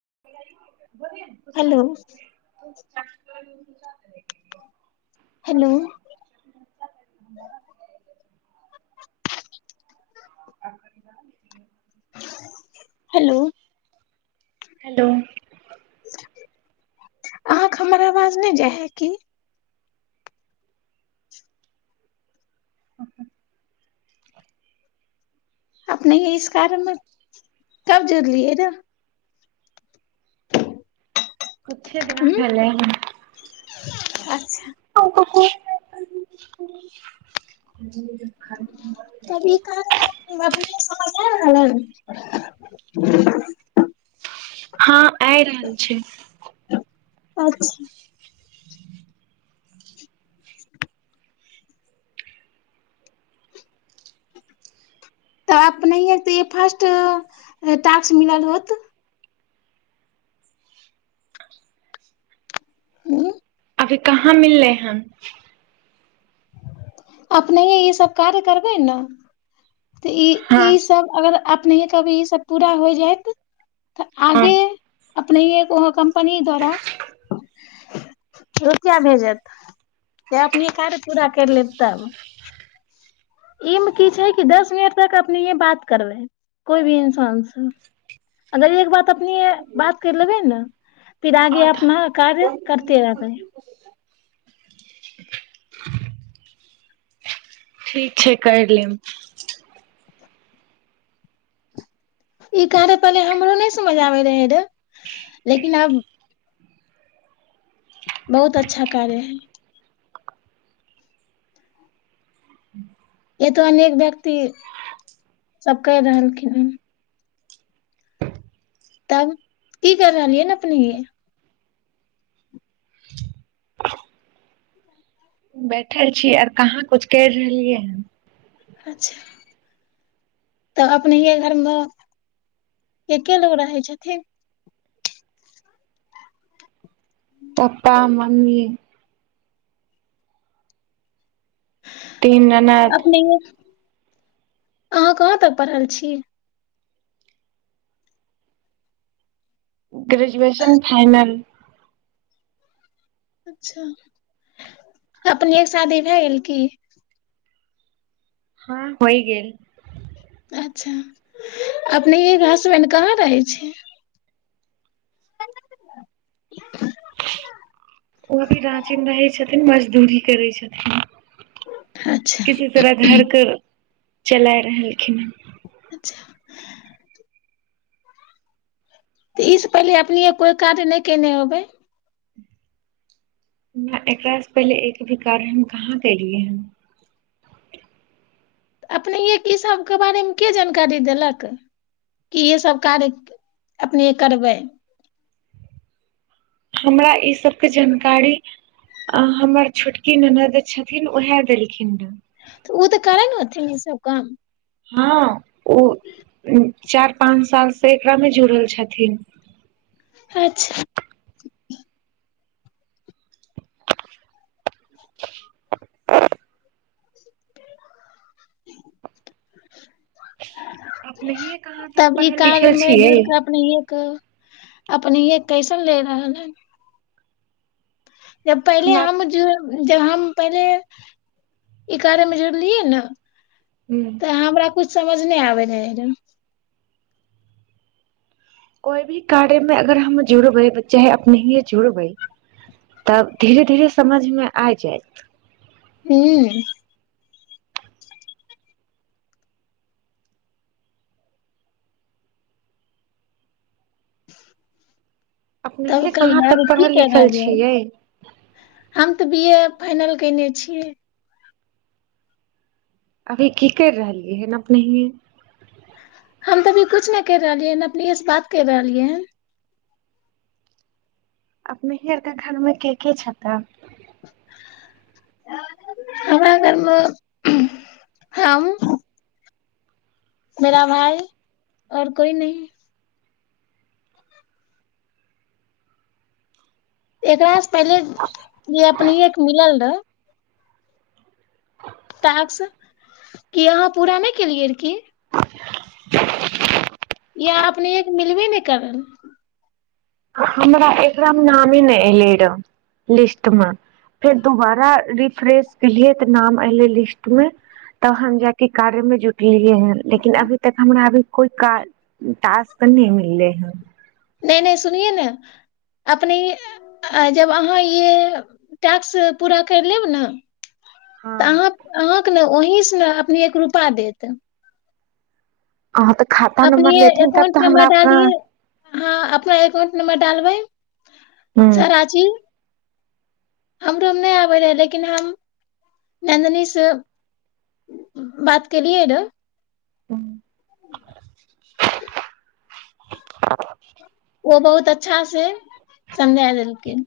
[unintelligible] Hello [unintelligible] hello आ hello hello अहाँके हमर आवाज नहि जाइ है की ह ह अपने इस कारणमे कब जुड़लियए ने किछ दिन ह भेल अच्छा ह क [unintelligible] की क ह हँ आ रहल छै अच्छा तऽ नहि फर्स्ट ्क मिलल होत हू अभी कहाँ मिल रहेै ह अपने ईसभ कार्य करबै ने तऽ ई हँ ई सभ अगर ने कभी ई सब पूरा हो जायत तऽ हँ आगे अपने ओ कम्पनी द्वारा रुपआ भेजत जे अपने कार्य पूरा कर लेत तब ई मे की छै कि दस मिनट तक अपने य बात करबै कोइ भी इन्सानसँ अगर एक बात अपने बात कर लेबै ने फिर आगे आधा अपना कार्य करते रहबै ठीक छै करि लेब ई कार पहिले हमरो नहि समझ आबे रहे रे लेकिन अब बहुत अच्छा कार्य है ह एतो अनेक व्यक्ति सब कहि रहलखिन हन [unintelligible] तब की कर रहलियै ने अपने बैठल छी आर कहाँ कुछु करि रहलियै हन चछा तऽ अपनेे घरमे एक्े लोग रहै छथिन तपा म्मी तीन अनाथ अपनेये अहाँ कहाँ तक पढ़ल छी ग्रेजुएशन फाइनल अच्छा अपने एक शादी भए गेल की हँ होइ गेल अच्छा अपने हसबैंड कहाँ रहै छी [unintelligible] ओ अभी रचीमे रहै छथिन न मजदूरी करै छथिन अच्छा किसी तरह घरके चलाय रहलखिन हँ अचछा तऽ ईसँ पहिले अपने कोइ काज नहि कयने होबै नहि एकरासँ पहिले एक भी कार्य हम कहाँ कलियै हन अपनेएके इसभके बारेमे के जानकारी देलक कि इसभ कार्य अपने करबै हमरा ई सबके जानकारी हमर छोटकी ननद छथिन उएह देलखिन रहे ऽ ओ तऽ करै नेथि सब काम हँ ओ चारि पाँच सालसँ एकरामे जुड़ल छथिन अच्छा [unintelligible] आ नहिए कहाँ तक तब ई पढ़ल कार्य लिखल छियै अपने य कैसन ले रहल है से पल हमरा आ जब हम पहिले ई कार्य मे जोड़लियै ने ह तऽ हमरा कुछ समझ अ आबन कोइ भी कार्यमे अगर हम जुड़बै चाहे अपनेए जुड़बै तब धीरे धीरे समझमे आब जायत हू तब अपनेए कहाँ कहियै तक आब की पढ़ल कहि लिखल रहलियै छियै हम तऽ बी ए फाइनल केने छियै अभी की कर रहलियै है न अपने हम तऽ अभी कुछ नहि कर रहलियै ह अपने से बात कर रहलियै ह अपने हरके घरमे के के छ त हमरा घरमे हम मेरा भाय आऔर कोइ न एकरा पहिले जे अपने एक मिलल रह तक क अहाँ पूरा नहि केलियै र की य अपने एक मिलबे नहि करल हमरा एकरामे नााम नहि एले र लिस्ट मे फेर दुोबारा रिफ्रेश केलियै तऽ नाम एले लिस्ट मे तब हम जाक कार्यमे जुटलियै ह लेकिन अभी तक हमरा अभी कोइ कार ास तऽ नहि मिले है अपने जब अहाँ य टैक्स पूरा कर लेब ने तऽ हँ अहाँ अहाँके ने ओहिी से ने अपने एक रूपा देत अहाँ तऽ खाता अपने नम्बर लेथिन तब एकाउंट तऽ नं्बर हमरा डालिए ह हँ अपना एककाउंट नं्बर डालबइ सराची हमरोमे नहि आबै रहए लेकिन हम नन्दनीसँ बात केलियै रहऽ ह [unintelligible] ओ बहुत अच्छा से समझा देलखिन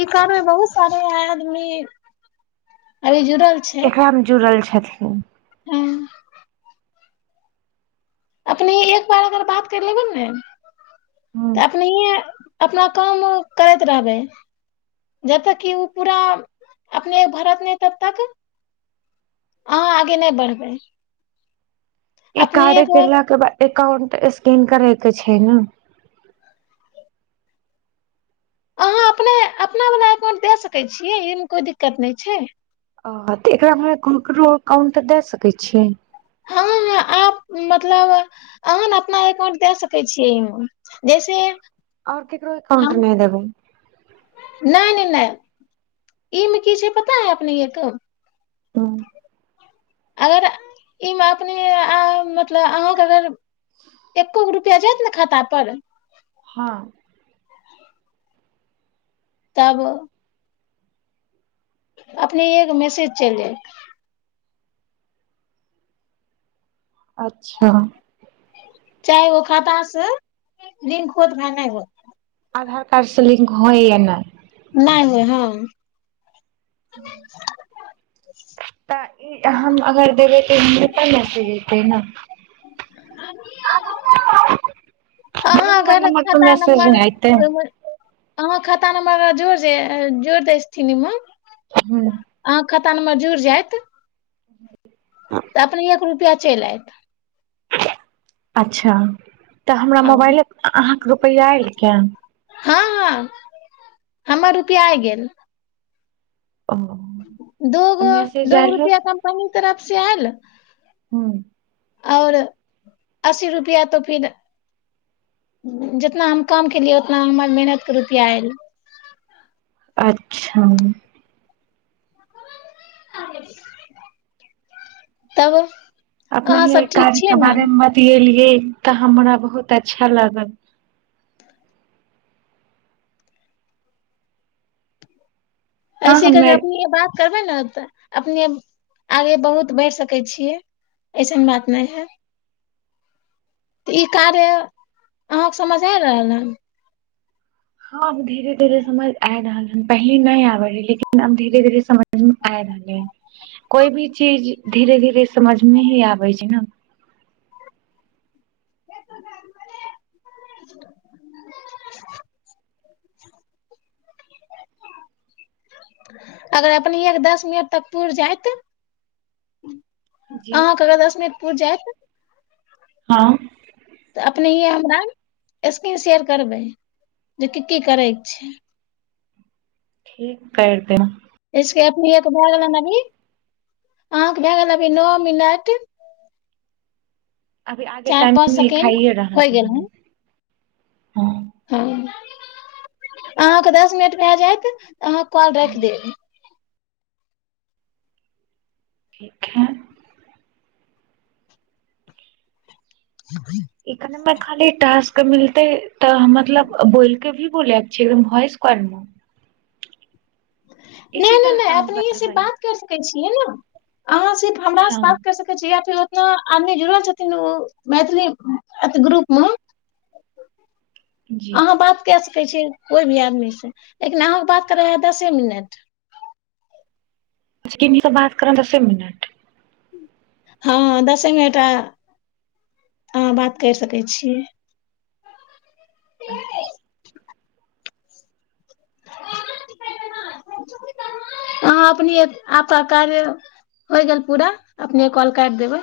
ई कार बहुत सारे हैं आदमी अरे एकरा मे जुड़ल छी हथ हँ अपने एक बार अगर बात करि लेबै ने तऽ अपने अपना काम करैत रहबै जब तक कि ओ पूरा अपने भरत नहि तब तक अहाँ आगे नहि बढ़बै ई अपने कारे के गरलााके बाद अाउंट स्कैन करैके छै ने अहाँ अपने अपना वला एकाउंट दए सकैत छियै एहिमे कोइ दिक्कत नहि छै ओ तऽ एकरामे हम कको अकाउंट दए सकैत छियै हँ ह आ मतलब अहन अपना एकाउंट द सकै छियैमे जैसे आओर ककरो एकाउंट हम नहि देबै नहि नहि नहि ई मे की छै पता है अपने एक तऽ अगर ईमे अपने मतलब अहके अगर एको गो रुपैआ जायत ने खाता परर हँ तब अपने एक मैसेज चल जाे अच्छा चाहे ओो खातास दिन ख होत भा नहि आधार कार्ड से लिंक होइय ने नहि नहि हँ तऽ ई हम अगर देबै तऽप त ने हमरे मोबाइल अर नम्बर पर खाता मैसेज नर नै एतै तान मग जोरज जोर दैसथिीन निम हँ तन म जूर जायइत तऽ अपने एक रुपआ चलि आयत अच्छा तऽ हमरा हँ मोबाइले अहाँके रुपैआ एयलखै हँ हँ हमर रुपआ आ गेल ओ तऽ दोगो मैसेज दोगो आयल रुपआ कम कमी तऽ रसी आयल ह्म आओर अस्सी रुपआ तो फिर जितना हम काम केलियै उतना हमर मेहनत के रुपआ आयल अच्छा तब अपने अहाँ ह सब ठीक कार्य छियै के ने बारेमे बतए लि गेल तऽ हमरा बहुत अच्छा लागल हँ ऐसे कर हमे अपने बात करबै ने तऽ अपने आगे बहुत बढ़ि सकै छियै अऐसन बात नहि है तऽ ई कार्य अहाँके समझ आ रहल हन हँ अब धीरे धीरे समझ आय रहल हन पहिले नहि आबे रहै लेकिन आब धीरे धीरे समझमे आय रहलै ह कोई भी चीज धीरे धीरे समझमे ही आबे छै ने [unintelligible] अगर अपने एक दस मिनट तक ुर जायत जी अहाँ कग दस मिनट पुर जायत हँ तऽ अपहिए हमरा स्क्रीन शेयर करबै जे की की करयके छै ठीक कतै जस अपनेके भए गेलनि अभी अहाँके भए गेल अभी नओ मिनट अभी आगे चारि टाइम पाँच मे सेकेंड खाययए रहल होइ गेल ह हन हँ हँ अहाँके दस मिनट भए जायत अहाँ कॉल राखि देब। ठीक है ई मे खालीक कऽ मिलतै तऽ मतलब बोलके भी ब एकदम भॉस कमे नहि नहि नहि काम अपने से करबै बात कर सकै छियै ने अहाँ सिफ हमरा से हँ बात कर सकै छी या फिर आदमी जुड़ल छथिन ओ मैथिली ग्रुप म जी अहाँ बात क स ै कोई भी आदमी से लेकिन अहाँके बात करे है दसे मिनट ी त बात कर दसे मिनट हँ दसे म टा अहाँ बात करि सकै छियै अ अपने आप कार्य होइ गेल पूरा अपने कॉल करि देबै